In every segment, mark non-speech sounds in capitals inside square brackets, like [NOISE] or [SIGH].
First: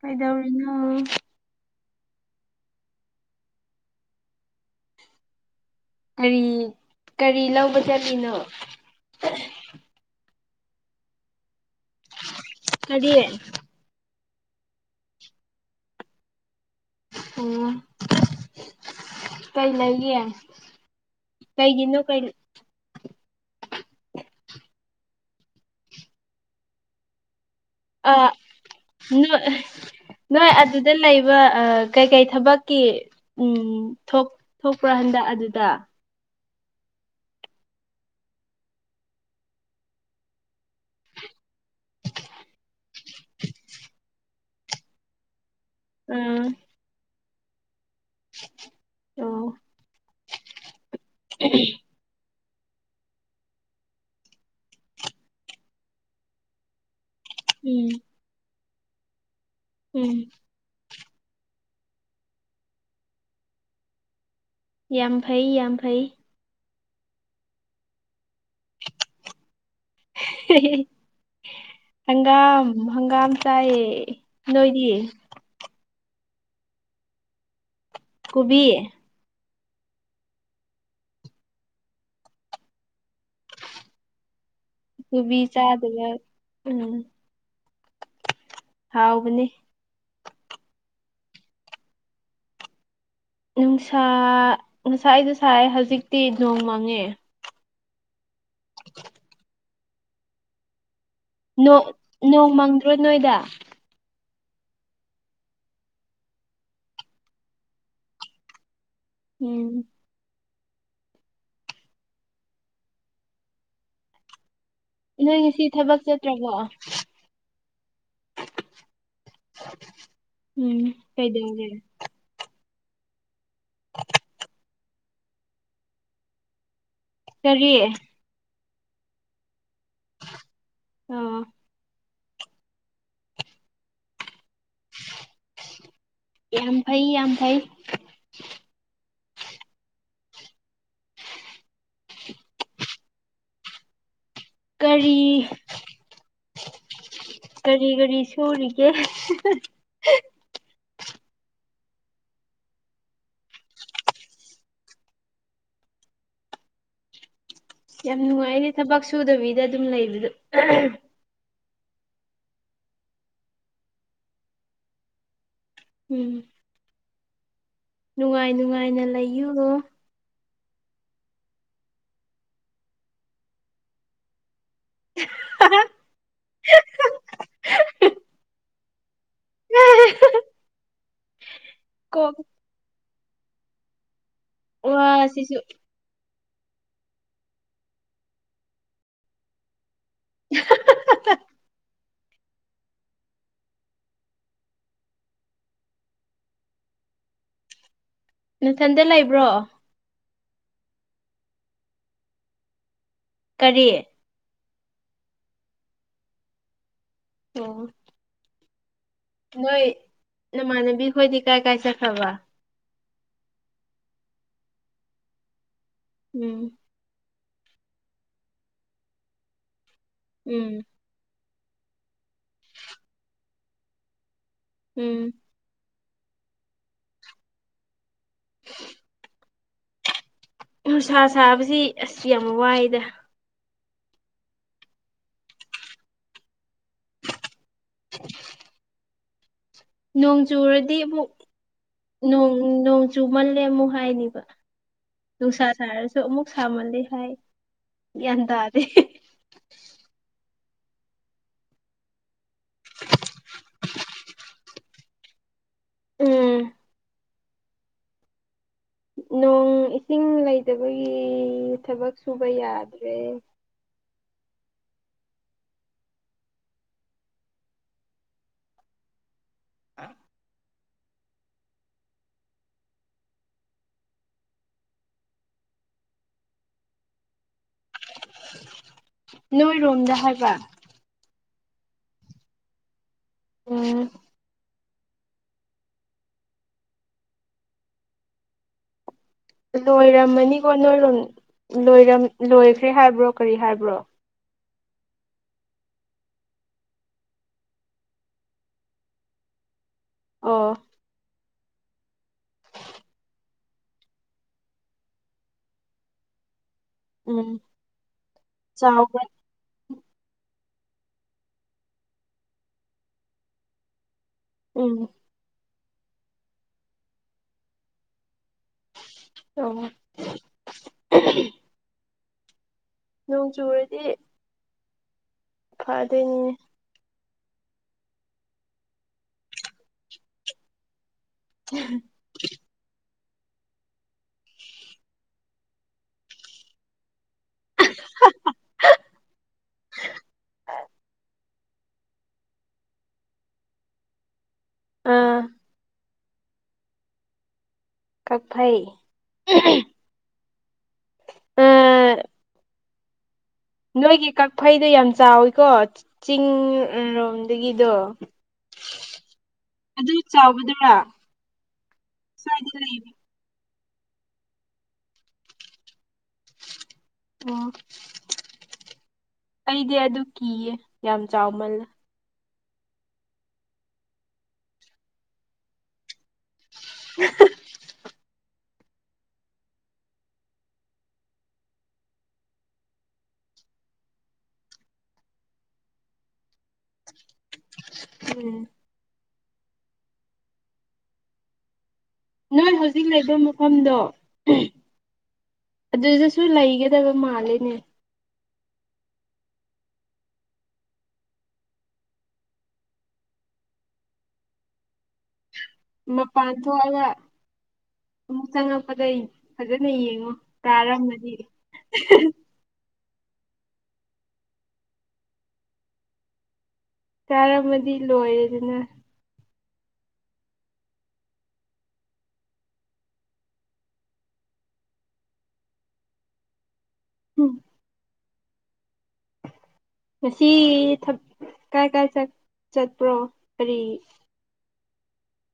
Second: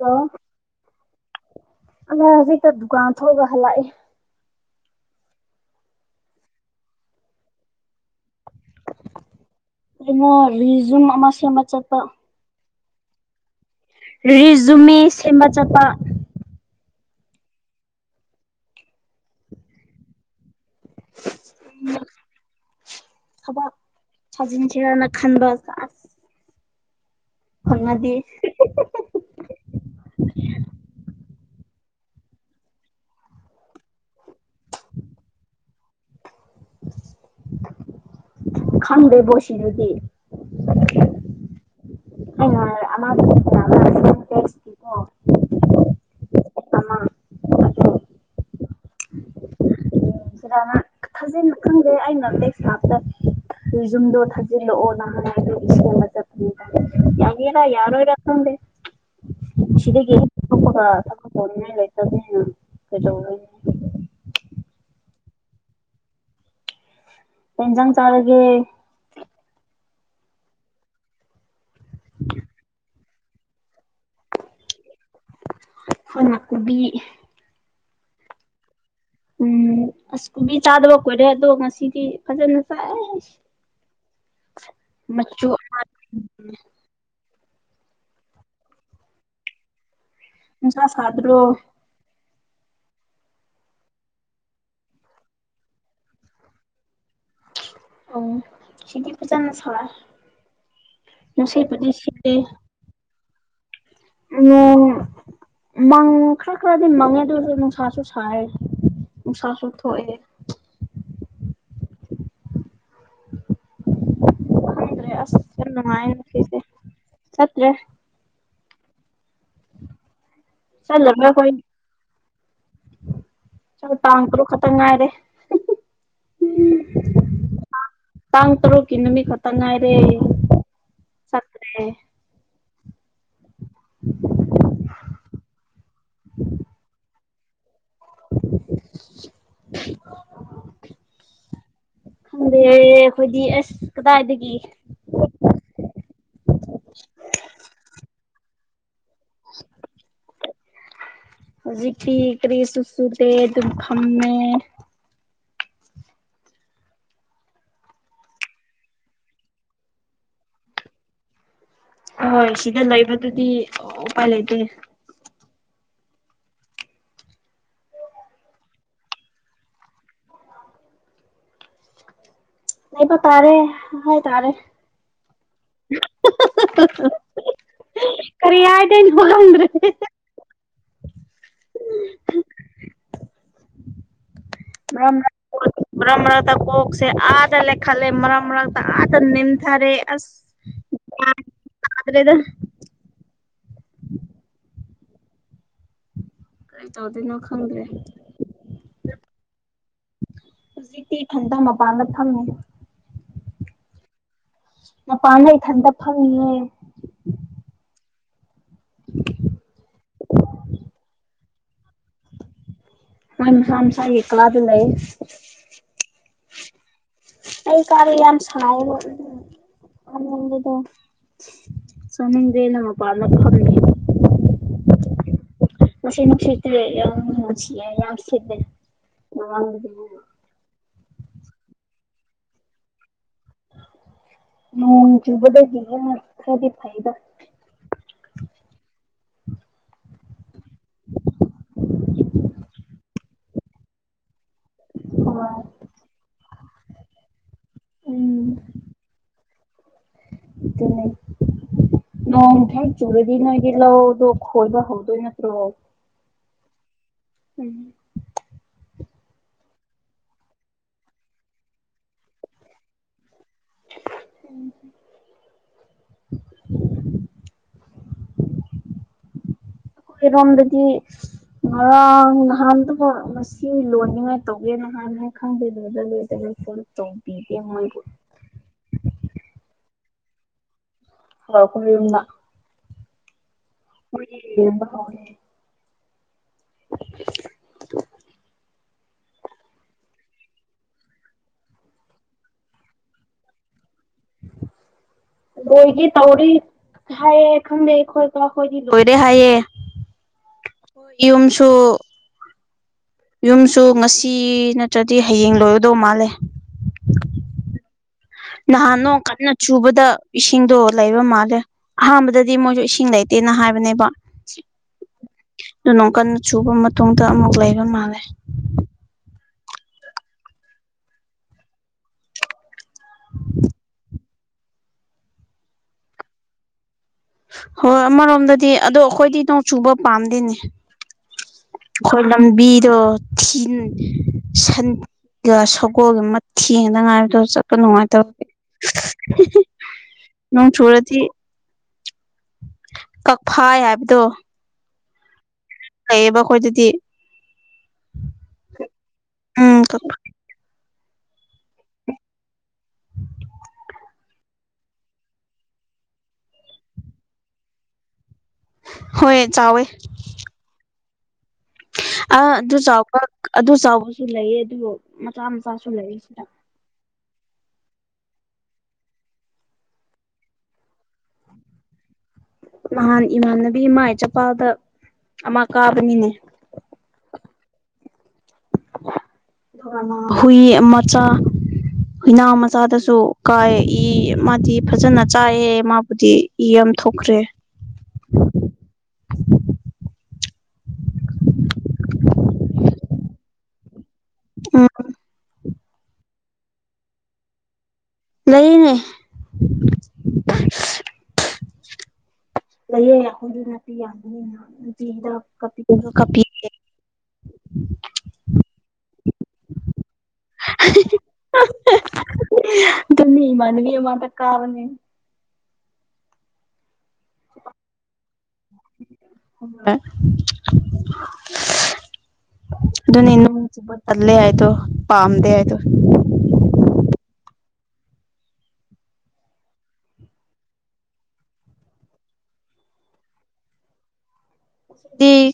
ꯀꯩꯗꯧꯔꯤꯅꯣ ꯑꯉꯥꯡ ꯍꯧꯖꯤꯛꯇ ꯗꯨꯀꯥꯟ ꯊꯣꯛꯒ ꯍꯜꯂꯛꯏ ꯀ꯭ꯔꯤ ꯀꯔꯤ ꯂꯧꯕ ꯆꯠꯂꯤꯅꯣ ꯑ ꯔꯤꯖꯨꯝ ꯑꯃ ꯁꯦꯝ ꯑꯃ ꯆꯠꯄ ꯀꯔꯤ ꯔꯤꯖꯨꯃꯦ ꯁꯦꯝꯕ ꯆꯠꯄ ꯑꯣ ꯀꯩ ꯂꯩꯥꯒꯦ ꯀꯩꯒꯤꯅꯣ ꯀꯩ ꯊꯕꯥꯛ ꯊꯥꯖꯤꯟꯁꯤꯔꯅ ꯈꯟꯕ ꯁꯥꯁ ꯑꯥ ꯅꯣꯏ ꯑꯍ ꯅꯣꯏ ꯑꯗꯨꯗ ꯂꯩꯕ ꯑ ꯀꯩ ꯀꯩ ꯊꯕꯛꯀꯤ ꯎꯝ ꯊꯣꯛ ꯊꯣꯛꯄ꯭ꯔꯣ ꯍꯟꯗꯛ ꯑꯗꯨꯗ ꯈꯥꯟꯗꯦꯕꯣ ꯁꯤꯗꯗꯤ ꯣ ꯎꯝ ꯑꯣ ꯁꯤꯗꯅ ꯊꯥꯖꯅ ꯈꯪꯖꯦ ꯑꯩꯅ ꯑꯝ ꯞꯇ ꯌꯨꯝꯗꯣ ꯊꯥꯖꯤꯜꯂꯛꯑꯣ ꯅꯍꯥꯟꯗꯣ ꯏꯕ ꯆꯠꯄꯅꯤꯅ ꯌꯥꯉꯔ ꯎꯝ ꯌꯥꯔꯣ ꯏꯔ ꯊꯦ ꯁꯤꯗꯒ ꯎꯝ ꯂꯩꯇꯅ ꯀ ꯌꯥꯝ ꯐꯩ ꯌꯥꯝ ꯐꯩ ꯑꯦꯟꯖꯥꯡ ꯆꯥꯔꯒꯦ ꯍ ꯍꯪꯒꯥꯝ ꯍꯪꯒꯥꯝ ꯆꯥꯏꯌꯦ ꯅꯣꯏꯗꯤꯌꯦ ꯍꯟꯅꯀꯨꯕꯤ ꯀꯨꯕꯤ ꯎꯝ ꯑꯁ ꯀꯣꯕꯤ ꯆꯥꯗꯕ ꯀꯣꯏꯔꯦ ꯑꯗꯣ ꯉꯁꯤꯗꯤ ꯐꯖꯅ ꯆꯥꯏꯦ ꯊꯕꯤ ꯆꯥꯗꯕ ꯎꯝ ꯍꯥꯎꯕꯅꯤ ꯁ ꯐꯗ꯭ꯔꯣ ꯅꯨꯡꯁꯥ ꯉꯅꯨꯡꯁꯥ ꯑꯩꯗꯣ ꯁꯥꯏ ꯍꯧꯖꯤꯛꯇꯤ ꯅꯣꯡ ꯃꯥꯡꯉꯦ ꯑꯣ ꯁꯤꯇ ꯄ ꯄꯨꯖꯥꯅ ꯁꯥꯂ ꯅꯣꯡꯃꯪꯗ꯭ꯔꯣ ꯅꯣꯏꯗ ꯑ ꯃꯪ ꯈꯔ ꯈꯔꯗꯤ ꯃꯪꯉꯦ ꯑꯗꯨꯁꯨ ꯅꯨꯡꯁꯥꯁꯨ ꯁꯥꯏ ꯅꯨꯡꯁꯥꯁꯨ ꯎꯝ ꯊꯣꯛꯑꯦ [INAUDIBLE] ꯭ꯗꯔꯦ ꯅꯣꯏ ꯑꯁ ꯉꯁꯤ ꯊꯕꯛ ꯆꯅꯃꯅ ꯆꯠꯇ꯭ꯔꯕꯣ ꯐꯁꯦ ꯁꯠ꯭ꯔꯦ ꯎꯝ ꯀꯩꯗ ꯆꯠꯂꯔꯣꯏ ꯑꯣꯏꯒꯦꯔꯦ ꯆꯣ ꯇꯥꯡꯈꯣ ꯈꯇꯪ ꯉꯥꯏꯔꯦ ꯀꯔꯤꯌꯦ ꯇꯔꯣ ꯀ ꯅꯨꯃꯤ ꯈꯠꯇ ꯉꯥꯏꯔꯦ ꯑꯣ ꯆꯠ꯭ꯔꯦ [INAUDIBLE] ꯌꯥꯝ ꯐꯥꯏ ꯌꯥꯝꯝ ꯐꯥꯏ [INAUDIBLE] ꯑꯗ ꯑꯩꯈꯣꯏꯗꯤ ꯑꯁ ꯀꯗꯥꯏꯗꯒꯤ ꯀꯔꯤ ꯀꯔꯤ ꯀꯔꯤ ꯁꯨꯔꯤꯒꯦ ꯍꯍ ꯍꯧꯖꯤꯛ ꯊꯤ ꯀꯔꯤ ꯁꯨꯁꯨꯨꯗꯦ ꯑꯗꯨꯝ ꯈꯝꯃꯦ ꯌꯥꯝ ꯅꯨꯡꯉꯥꯏꯅꯦ ꯊꯕꯛ ꯁꯨꯗꯕꯤꯗ ꯑꯗꯨꯝ ꯂꯩꯕꯗꯣ ꯍꯣꯏ ꯁꯤꯗ ꯂꯩꯕꯗꯨꯗꯤ ꯎꯄꯥꯏ ꯂꯩꯇꯦ ꯎꯝ ꯅꯨꯡꯉꯥꯏ ꯅꯨꯡꯉꯥꯏꯅ ꯂꯩꯌꯨ ꯑꯩꯕ ꯇꯥꯔꯦ ꯍ ꯇꯥꯔꯦ ꯍꯍꯍꯍꯍꯍ ꯈꯔꯤ ꯍꯥꯏꯗ꯭ꯔꯦ ꯀ ꯋꯥ ꯁꯤꯁꯨ ꯇ ꯀꯣꯁꯦ ꯑꯇ ꯂꯩꯦ ꯈꯂꯦ ꯃꯔ ꯃꯔꯇ ꯅꯤꯡꯅꯤꯝꯊꯔꯦꯁ ꯑꯍꯍꯑꯍꯍ ꯍꯗꯦꯗ [INAUDIBLE] ꯀꯔꯤ ꯇꯧꯗꯣꯏꯅꯣ ꯈꯪꯗ꯭ꯔꯦ ꯅꯊꯟꯗ ꯂꯩꯕ꯭ꯔꯣ ꯍꯧꯖꯤꯛꯀꯤ ꯊꯟꯗꯥ ꯃꯄꯥꯟꯗ ꯐꯪꯃꯦ ꯀꯔꯤ ꯑ ꯄꯅ ꯏ ꯊꯟꯗꯞ ꯐꯅꯤꯌꯦ ꯑꯣ ꯅꯣꯏ ꯅꯃꯥꯟꯅꯕꯤ ꯈꯣꯏꯗꯤ ꯀꯥꯏ ꯀꯥꯏ ꯆꯦ ꯊ꯭ꯔꯕ ꯑꯪꯁꯥꯝꯁꯥ ꯌꯦ ꯀꯂꯥ ꯑꯗꯨ ꯂꯩ ꯎꯝ ꯑꯩ ꯀꯔꯤ ꯌꯥꯝ ꯌꯥꯝ ꯌꯥꯝ ꯎꯝ ꯁꯗ ꯁꯃꯗꯦ ꯅ ꯄꯂ ꯀ ꯎꯝ ꯃꯁ ꯁꯤꯠꯇ꯭ꯔꯦꯁꯤ ꯌꯥꯝꯁꯤꯦ ꯎꯅꯨꯡꯁꯥ ꯁꯥꯕꯁꯤ ꯑꯁ ꯌꯥꯝ ꯋꯥꯏꯗ ꯅ ꯌꯨꯕꯗꯗꯒꯤ ꯌꯦꯁꯗꯤ ꯐꯥꯏꯗ [INAUDIBLE] ꯅꯣꯡꯖꯨꯔꯗꯤ ꯑꯃꯨꯛ ꯅꯣꯡꯖꯨ ꯃꯜꯂꯦ ꯑꯃꯨꯛ ꯍꯥꯏꯅꯤꯕ ꯍꯣꯏ ꯅꯨꯡꯁꯥ ꯁꯥꯔꯁꯨ ꯑꯃꯨꯛ ꯁꯥꯃꯜꯂꯤ ꯍꯥꯏ ꯎꯝ ꯒ꯭ꯌꯥꯟ ꯇꯥꯗꯦ ꯆꯂ ꯅ ꯏ ꯊ ꯆꯨꯔꯗꯤ ꯅꯒꯂ ꯈꯣꯜꯕ ꯍꯧꯗꯣꯏ ꯅꯠꯇ꯭ꯔꯣ ꯎꯝ ꯎꯝ ꯅꯣꯡ ꯏꯁꯤꯡ ꯂꯩꯇꯕꯒꯤ ꯊꯕꯛ ꯁꯨꯕ ꯌꯥꯗ꯭ꯔꯦ ꯑꯩꯣꯏꯔꯣꯝꯗꯗꯤ ꯉꯔꯥꯡ ꯅꯍꯥꯟꯗꯣ ꯉ ꯂꯣꯏꯅꯤꯉꯥꯏ ꯇꯧꯒꯦ ꯅꯍꯥꯟ ꯈꯪꯗꯦꯗꯗ ꯂꯣꯏꯗꯕ ꯐ ꯇꯣꯡꯝ ꯄꯤ ꯅꯣꯏꯔꯣꯝꯗ ꯍꯥꯏꯕ ꯍꯥꯎ ꯀ ꯑꯣꯏꯔꯝꯗ ꯎꯝ ꯎꯔꯤꯦꯝꯕ ꯍꯥꯎꯅꯦꯦ [INAUDIBLE] ꯂꯣꯏꯔꯝꯃꯅꯤꯀꯣ ꯅꯣꯏꯔꯣꯝ ꯂꯣꯏꯈ꯭ꯔꯦ ꯍꯥꯏꯕ꯭ꯔꯣ ꯀꯔꯤ ꯍꯥꯏꯕ꯭ꯔꯣ [INAUDIBLE] ꯂꯣꯏꯗꯤ ꯇꯧꯔꯤ ꯍꯥꯏꯌꯦꯦ ꯈꯪꯗꯦ ꯑꯩ ꯈꯣꯀ ꯑꯩꯈꯣꯏꯗꯤ ꯂꯣꯏꯔꯦ ꯍꯥꯏꯌꯦ ꯑꯣ ꯌꯨꯝꯁꯨ ꯌꯨꯝꯁꯨ ꯉꯁꯤ ꯅꯠꯇ꯭ꯔꯗꯤ ꯍꯌꯦꯡ ꯂꯣꯏꯒꯗꯧ ꯃꯥꯜꯂꯦ ꯎꯝ ꯅꯍꯥꯟꯅꯣ ꯆꯥꯎꯕ ꯀꯟꯅ ꯆꯨꯕꯗ ꯏꯁꯤꯡꯗꯣ ꯂꯩꯕ ꯃꯥꯜꯂꯦ ꯑꯍꯥꯟꯕꯗꯗꯤ ꯃꯣꯏꯁꯨ ꯏꯁꯤꯡ ꯂꯩꯇꯦꯅ ꯍꯥꯏꯕꯅꯦꯕ ꯎꯝ ꯑꯗꯨ ꯅ ꯀꯟꯅ ꯁꯨꯕ ꯃꯇꯨꯡꯗ ꯑꯃꯨꯛ ꯂꯩꯕ ꯃꯥꯜꯂꯦ ꯑꯣ ꯅꯣꯡ ꯆꯨꯔꯗꯤ ꯐꯗ ꯍꯣꯏ ꯑꯃꯔꯣꯝꯗꯗꯤ ꯑꯗꯣ ꯑꯩꯈꯣꯏꯗꯤ ꯅꯣꯡ ꯆꯨꯕ ꯄꯥꯝꯗꯦꯅꯦ ꯑꯩꯈꯣꯏ ꯂꯝꯕꯤꯔꯣ ꯊꯤꯟ ꯁꯟ ꯁꯒꯣꯜꯒꯤ ꯃ ꯊꯦꯡꯗ ꯉꯥꯏꯕꯗ ꯁꯀꯅꯅꯨꯡ ꯍꯥꯏ ꯇ ꯅ ꯊꯣꯣꯔꯗꯤ ꯀꯛꯐꯥ ꯍꯥꯏꯕꯗꯣ ꯑꯥ ꯂꯩꯌꯦꯕ ꯑꯩꯈꯣꯏ ꯑꯗꯨꯗꯤ ꯀꯄꯩ ꯑ ꯅꯣꯏꯒꯤ ꯀꯛꯐꯩꯗꯣ ꯌꯥꯝ ꯆꯥꯎꯋꯤꯀꯣ ꯆꯤꯡꯔꯣꯝꯗꯒꯤꯗꯣ ꯍꯣꯏ ꯑꯗꯨ ꯆꯥꯎꯒꯗꯔꯥ ꯑ ꯑꯗꯨ ꯆꯥꯎ ꯑꯗꯨ ꯆꯥꯎꯕꯁꯨ ꯂꯩꯌꯦ ꯑꯗꯨꯒ ꯃꯆꯥ ꯃꯆꯥꯁꯨ ꯂꯩꯌꯦ ꯁꯤꯗ ꯑꯣ ꯑꯩꯗꯤ ꯑꯗꯨ ꯀꯤꯌꯦ ꯌꯥꯝ ꯆꯥꯎꯃꯜꯂꯦ ꯅꯍꯥꯟ ꯏꯃꯥꯟꯅꯕꯤ ꯏꯃꯥ ꯏꯆꯥꯄꯥꯗ ꯑꯃ ꯀꯥꯕꯅꯤꯅꯦ [INAUDIBLE] ꯍꯨꯏ ꯃꯆꯥ ꯍꯨꯏꯅꯥ ꯃꯆꯥꯗꯁꯨ ꯀꯥꯏ ꯏ ꯃꯥꯗꯤ ꯐꯖꯅ ꯆꯥꯏꯑ ꯃꯥꯕꯨꯗꯤ ꯏ ꯊꯣꯛꯈ꯭ꯔꯦ ꯎꯝ ꯅꯣꯏ ꯍꯧꯖꯤꯛ ꯂꯩꯕ ꯃꯐꯝꯗꯣ ꯑꯥ ꯑꯗꯨꯗꯁꯨ ꯂꯩꯒꯗꯕ ꯃꯥꯂꯦꯅꯦ ꯂꯩꯌꯦꯅꯦ ꯂꯩꯌꯦ ꯑꯩꯈꯣꯏꯗꯤ ꯅꯥꯄꯤ ꯌꯥꯝꯕꯅꯤꯅ ꯅꯄꯤ ꯍꯤꯗꯥꯛ ꯀꯥꯄꯤꯗꯧꯗꯣ ꯃꯄꯥꯟ ꯀꯄꯤꯗꯦ ꯊꯣꯛꯑꯒ ꯑꯃꯨꯛ ꯆꯪꯉꯛꯄꯗꯩ ꯐꯖꯅ ꯌꯦꯡꯉꯣ ꯀꯥꯔꯝꯃꯗꯤ ꯇꯅꯤ ꯃꯥꯅꯕꯤ ꯑꯣꯃ ꯇ ꯀꯥꯕꯅꯤ ꯆꯥꯔꯝꯃꯗꯤ ꯂꯣꯏꯔꯦꯗꯨꯅ [UNINTELLIGIBLE] ꯑꯗꯨꯅꯤ ꯏꯅ ꯆꯕ ꯇꯂꯦ ꯍꯥꯏꯗꯣ ꯄꯝꯗꯦ ꯍꯥꯏꯣ ꯎꯝ [INAUDIBLE] ꯉꯁꯤ ꯀꯥꯏ ꯀꯥꯏ ꯆꯠꯄ꯭ꯔꯣ ꯀꯥꯔꯤ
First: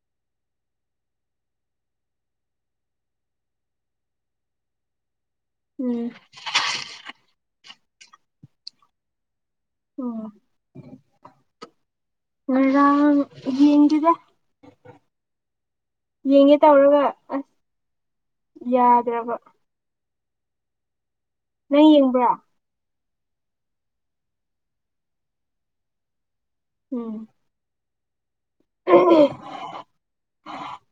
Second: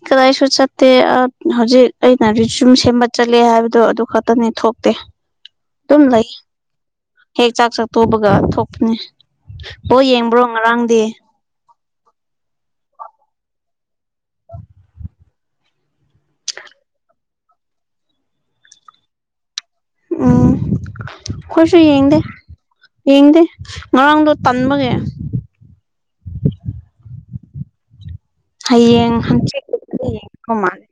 ꯀꯗꯥꯏꯁꯨ ꯆꯠꯇꯦ ꯍꯧꯖꯤꯛ ꯑꯩꯅ ꯌꯨꯝ ꯁꯦꯝꯕ ꯆꯠꯂꯦ ꯍꯥꯏꯕꯗꯣ ꯑꯗꯨ ꯈꯛ ꯈꯛꯇꯅꯤ ꯊꯣꯛꯇꯦ ꯑꯗꯨꯝ ꯎꯝ ꯂꯩ ꯍꯦꯛ ꯆꯥꯛ ꯆꯥꯛ ꯇꯣꯛꯕꯒ ꯊꯣꯛꯄꯅꯦ ꯕꯣꯜ ꯑꯣ ꯌꯦꯡꯕ꯭ꯔꯣ ꯉꯔꯥꯡꯗꯤ ꯉꯔꯥꯡ ꯌꯦꯡꯗꯦꯗ [INAUDIBLE] ꯌꯦꯡꯒꯦ ꯇꯧꯔꯒ ꯑꯁ ꯌꯥꯗ꯭ꯔꯕ ꯎꯝ ꯈꯨꯏꯁꯨ ꯅꯪ ꯌꯦꯡꯗꯦ ꯌꯦꯡꯕ꯭ꯔꯥ ꯌꯦꯡꯗꯦ ꯉꯔꯥꯡꯗꯣ ꯇꯟꯕꯒꯦ ꯎꯝ ꯍꯌꯦꯡ ꯍ ꯌꯦ ꯀꯣ ꯃꯥꯦ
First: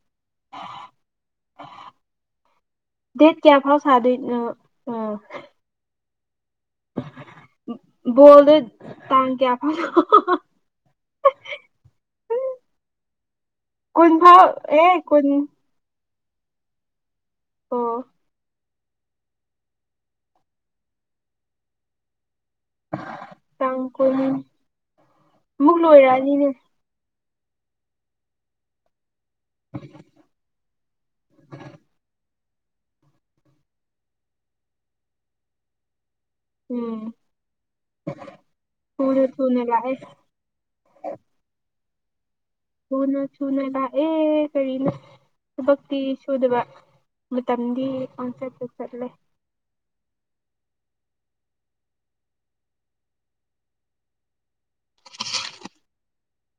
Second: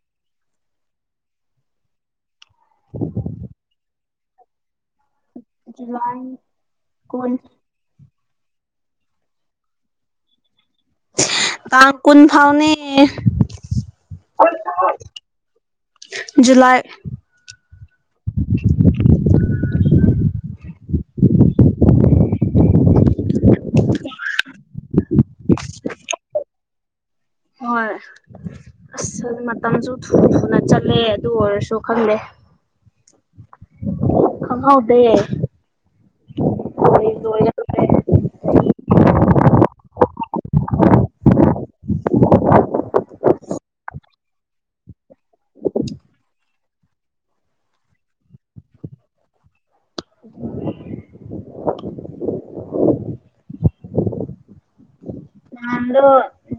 ꯗꯦꯠ ꯀꯌꯥ ꯐꯥꯎ ꯁꯥꯗꯣꯏ ꯑ ꯋꯥ ꯀꯣꯟ ꯣꯜꯗ ꯇꯥꯡ ꯀꯌꯥ ꯐ ꯇꯥꯡ ꯀꯨꯟ ꯐꯥꯎꯅꯦ ꯀꯨꯟ ꯐꯥꯎ ꯑꯦ ꯀꯨꯟ ꯖꯨꯂꯥꯏ ꯑꯣ [UNINTELLIGIBLE] ꯇꯥꯡ ꯀꯨꯟ ꯑꯃꯨꯛ ꯂꯣꯏꯔꯛꯑꯅꯤꯅꯦ ꯍꯣꯏ ꯃꯇꯝꯁꯨ ꯊꯨ ꯊꯨꯅ ꯆꯠꯂꯦ ꯑꯗꯨ ꯑꯣꯏꯔꯁꯨ ꯈꯪꯗꯦ ꯈꯪꯍꯧꯗꯦ ꯎꯝ ꯂꯣꯏ ꯂꯣꯏꯔꯛꯈ꯭ꯔꯦ ꯄꯨꯅ ꯁꯨꯅꯦꯂ ꯍꯥꯏ ꯊꯨꯅ ꯊꯨꯅ ꯂꯥꯑꯦ ꯊꯕꯛꯇꯤ ꯁꯨꯗꯕ ꯃ ꯇꯝꯗꯤ ꯀꯣꯟꯁꯦꯁꯔꯂꯦ [INAUDIBLE] ꯅꯗꯣ ꯎ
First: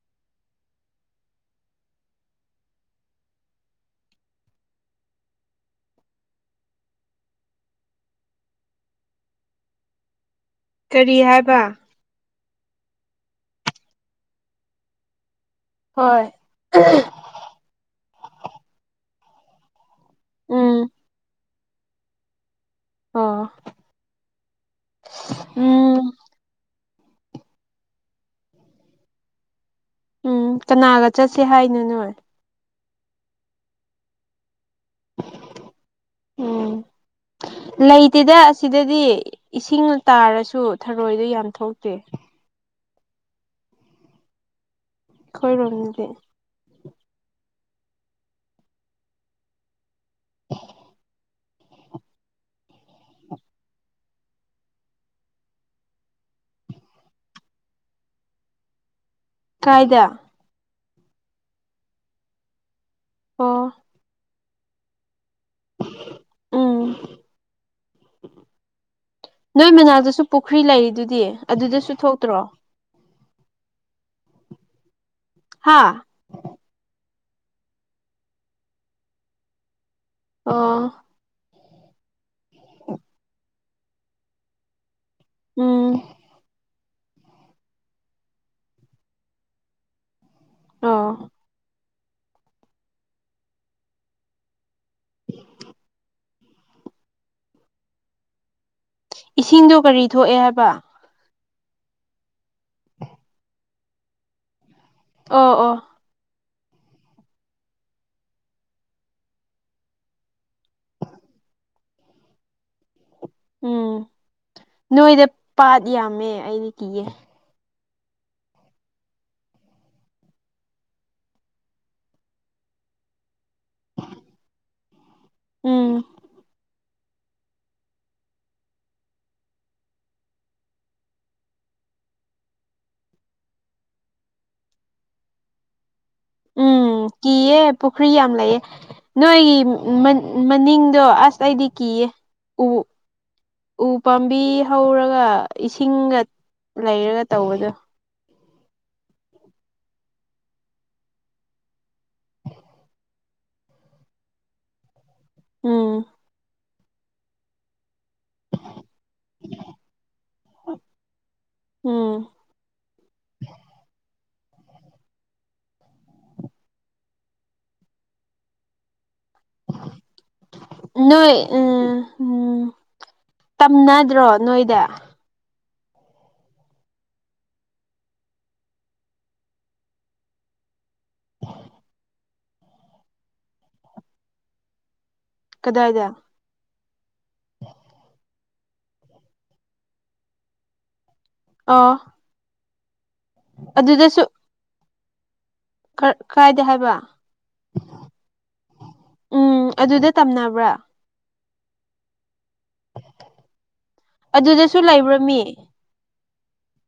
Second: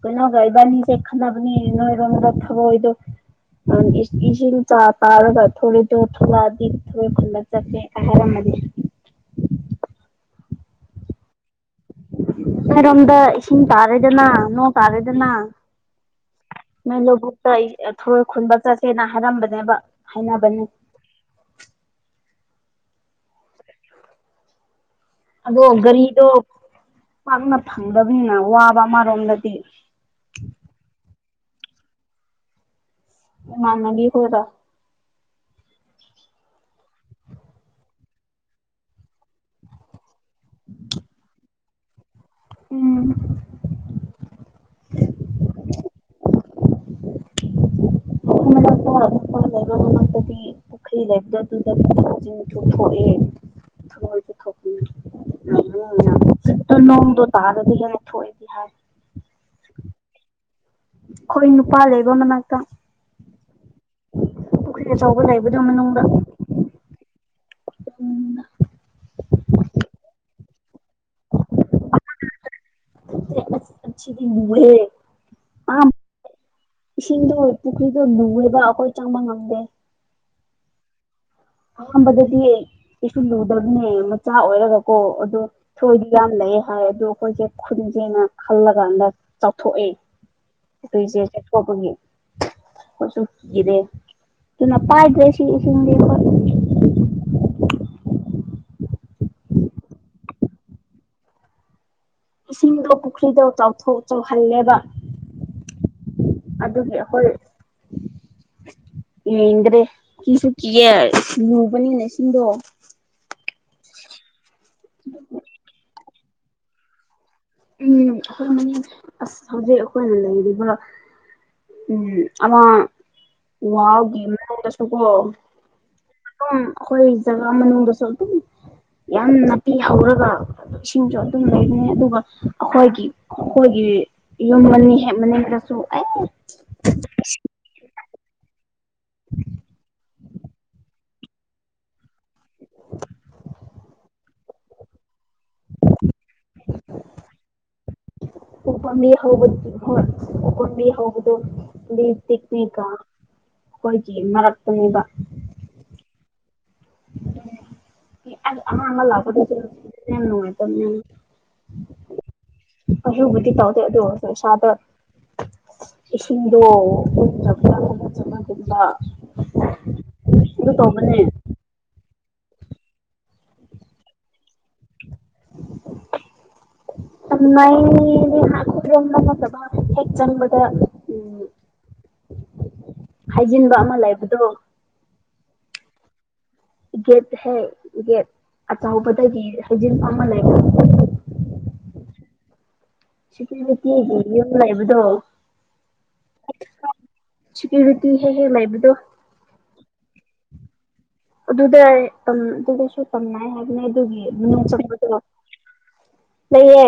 ꯀꯩꯅꯣꯒꯥꯏꯕꯅꯤ ꯆꯦ ꯈꯟꯗꯕꯅꯤ ꯅꯣꯏꯔꯝꯗ ꯊꯕ ꯑꯣꯏꯗ ꯏꯁꯤꯡ ꯆꯥ ꯇꯥꯔ ꯊꯔꯗ ꯊꯂꯗ ꯊꯦ [INAUDIBLE] ꯀꯔꯤ ꯍꯥꯏꯕ ꯑꯩꯔꯣꯝꯗ ꯏꯁꯤꯡ ꯇꯥꯔꯦꯗꯅ ꯅꯣꯡ ꯇꯥꯔꯦꯗꯅ ꯍꯣꯏ ꯅꯣꯏ ꯂꯧꯕꯨꯛꯇ ꯑꯩ ꯊꯣꯏ ꯈꯨꯟꯕ ꯆꯠꯁꯦꯅ ꯍꯥꯏꯔꯝꯕꯅꯦꯕ ꯍꯥꯏꯅꯕꯅꯤ ꯎꯝ ꯑꯥ ꯑꯗꯣ ꯒꯥꯔꯤꯗꯣ ꯄꯥꯛꯅ ꯐꯪꯗꯕꯅꯤꯅ ꯋꯥꯕ ꯑꯃꯔꯣꯝꯗꯗꯤ ꯎꯝ ꯀꯅꯥꯒ ꯆꯠꯁꯦ ꯍꯥꯏꯅꯨ ꯅꯣꯏ ꯃꯅꯒꯤ ꯍꯣꯏꯗ ꯎꯝ ꯂꯩꯇꯦꯗ ꯑꯁꯤꯗꯗꯤ ꯏꯁꯤꯡ ꯇꯥꯔꯁꯨ ꯊꯔꯣꯏꯗꯣ ꯌꯥꯝ ꯊꯣꯛꯇꯦ ꯎꯝ ꯈꯣꯏꯔꯣꯜ ꯅꯗꯤ ꯐ ꯗꯤ ꯄꯨꯈ꯭ꯔꯤ ꯂꯩꯗꯗꯨꯗꯖꯤ ꯊꯣꯛꯑꯦ [UNINTELLIGIBLE] ꯅꯣꯡꯗ ꯇꯥꯗꯗꯤꯒꯅ ꯊꯣꯛꯏ ꯍꯥꯏꯔ ꯀꯥꯏꯗ ꯑꯩꯈꯣꯏ ꯅꯨꯄꯥ ꯂꯩꯕ ꯃꯅꯥꯛꯇ ꯑꯣ ꯄꯨꯣꯈ꯭ꯔꯤꯗ ꯆꯕ ꯎꯝ ꯅꯣꯏ ꯃꯅꯥꯗꯁꯨ ꯄꯨꯈ꯭ꯔꯤ ꯂꯩꯔꯤꯗꯨꯗꯤ ꯑꯗꯨꯗꯁꯨ ꯊꯣꯛꯇ꯭ꯔꯣ ꯑꯤ ꯂꯦ ꯍꯥꯥ ꯏꯁꯤꯡꯗꯣꯏ ꯄꯨꯈꯔꯤꯗꯣ ꯅꯨꯡꯔꯦꯕ ꯑꯈꯣꯏ ꯆꯪꯃ ꯉꯝꯗꯦ ꯑꯥ ꯑꯍꯥꯟꯕꯗꯗꯤ ꯀꯩꯁꯨꯁꯨ ꯂꯨꯗꯕꯅꯦ ꯃꯆꯥ ꯑꯣꯏꯔꯒ ꯀꯣ ꯑꯗꯨꯗꯣ ꯎꯝ ꯊꯣꯏꯗꯤ ꯌꯥꯝ ꯂꯩꯌꯦꯦ ꯍꯥꯏ ꯑꯗꯨꯗꯣ ꯑꯩꯈꯣꯏꯁꯦ ꯈꯨꯟꯁꯦꯅ ꯈꯜꯂ ꯀꯥꯟꯗ ꯆꯥꯎꯊꯣꯛꯑꯦ ꯇ ꯆꯦ ꯑꯣ ꯆꯦ ꯀꯕꯨꯣꯒ ꯍꯁꯨ ꯒꯤꯗꯦ ꯑꯗꯨꯅ ꯄ ꯍꯥꯏꯗ꯭ꯔꯦ ꯁꯤ ꯁꯤ ꯏꯁꯤꯡꯗꯣ ꯀꯔꯤ ꯊꯣꯛꯑꯦ ꯍꯥꯏꯕ ꯏꯁꯤꯡꯗꯣ ꯄꯨꯈ꯭ꯔꯤꯗꯣ ꯆꯥꯎꯊꯣꯛ ꯆꯥꯎꯧꯍꯜꯂꯦꯕ ꯑ ꯑꯣ ꯑꯗꯨꯒꯤ ꯍꯣꯏꯦ ꯌꯦꯡꯗ꯭ꯔꯦ ꯀꯤꯁꯨ ꯀꯤꯌꯦꯦ ꯂꯨꯕꯅꯤꯅꯁꯤꯡꯗꯣ ꯎꯝ ꯅꯣꯏꯗ ꯄꯥꯠ ꯌꯥꯝꯃꯦ ꯑꯩꯗꯤ ꯀꯤꯌꯦꯦ ꯎꯝ ꯑꯩꯈꯣꯏ ꯃ ꯑꯁ ꯍꯧꯖꯤꯛ ꯑꯩꯈꯣꯏ ꯂꯩꯔꯤꯕ ꯎꯝ ꯑ ꯋꯥꯃ ꯁꯒꯣ ꯎꯝ ꯑꯩꯈꯣꯏ ꯖꯒꯥ ꯃꯅꯨꯡꯗꯁꯨ ꯑꯗꯨꯝ ꯌꯥꯝ ꯅꯥꯄꯤ ꯍꯧꯔꯒ ꯏꯁꯤꯡꯁꯨ ꯑꯗꯨꯝ ꯂꯩꯕꯅꯦ ꯑꯗꯨꯒ ꯑꯩꯈꯣꯏꯒꯤ ꯑꯩꯈꯣꯏꯒꯤ ꯌꯨꯝ ꯃꯅꯤꯡ ꯍꯦꯛ ꯃꯅꯤꯡꯗꯁꯨ ꯑꯩ ꯎꯝ ꯀꯤꯌꯦ ꯄꯨꯈ꯭ꯔꯤ ꯌꯥꯝ ꯂꯩꯑꯦ ꯅꯣꯏꯒꯤ ꯃꯅꯤꯡꯗꯣ ꯑꯁ ꯑꯩꯗꯤ ꯀꯤꯌꯦ ꯎ ꯎ ꯄꯥꯝꯕꯤ ꯍꯧꯔꯒ ꯏꯁꯤꯡꯒ ꯂꯩꯔꯒ ꯇꯧꯕꯗꯣ ꯎꯄꯝꯕꯤ ꯍꯧꯕ ꯎꯄꯝꯕ ꯍꯧꯕꯗꯨ ꯂꯤ ꯇꯤꯛꯅꯤꯀ ꯍꯣꯏ ꯆ ꯃꯔꯔꯛꯇꯛꯇꯕ ꯎꯝ ꯑꯃ ꯂꯀ ꯆꯅꯅꯨꯡꯉꯥꯏ ꯇꯝꯅ ꯎꯝ ꯑꯁꯨꯕꯤ ꯇꯥꯎꯗ ꯑꯗꯨ ꯁꯥꯇ ꯏꯁꯤꯡꯗꯣ ꯆꯞ ꯈꯣꯒꯠꯆꯕꯒꯨꯝꯕ ꯑꯗꯨ ꯇꯧꯕꯅꯦ ꯅꯣꯏ ꯎꯝ ꯎꯝ ꯇꯝꯅꯗ꯭ꯔꯣ ꯅꯣꯏꯗ [UNINTELLIGIBLE] [UNINTELLIGIBLE] ꯆꯪꯗ ꯍꯥꯏꯖꯤꯟꯕ ꯑꯃ ꯂꯩꯕꯗꯣ ꯀꯗꯥꯏꯗ ꯒꯦꯠ ꯍꯦ ꯒꯦꯠ ꯑꯆꯧꯕꯗꯒꯤ ꯍꯩꯖꯤꯟꯕ ꯑꯃ ꯂꯩꯕ ꯑꯥ ꯁꯤꯀꯕꯠꯇꯤꯗꯤ ꯌꯧꯏꯕꯨꯗꯣ ꯀꯥꯏꯗ ꯍꯥꯏꯕ ꯁꯦꯀ꯭ꯌꯨꯔꯤꯇꯤ ꯍꯦꯛ ꯍꯦꯛ ꯂꯩꯕꯗꯣ ꯎꯝ ꯑꯗꯨꯗ ꯇꯝꯅꯕ [UNINTELLIGIBLE] ꯑꯗꯨꯗ ꯑꯗꯨꯗꯁꯨ ꯇꯝꯅꯏ ꯍꯥꯏꯕꯅꯦ ꯑꯗꯨꯒꯤ ꯑꯗꯨꯗꯁꯨ ꯂꯩꯕ꯭ꯔꯥ ꯃꯤ ꯅꯌꯦ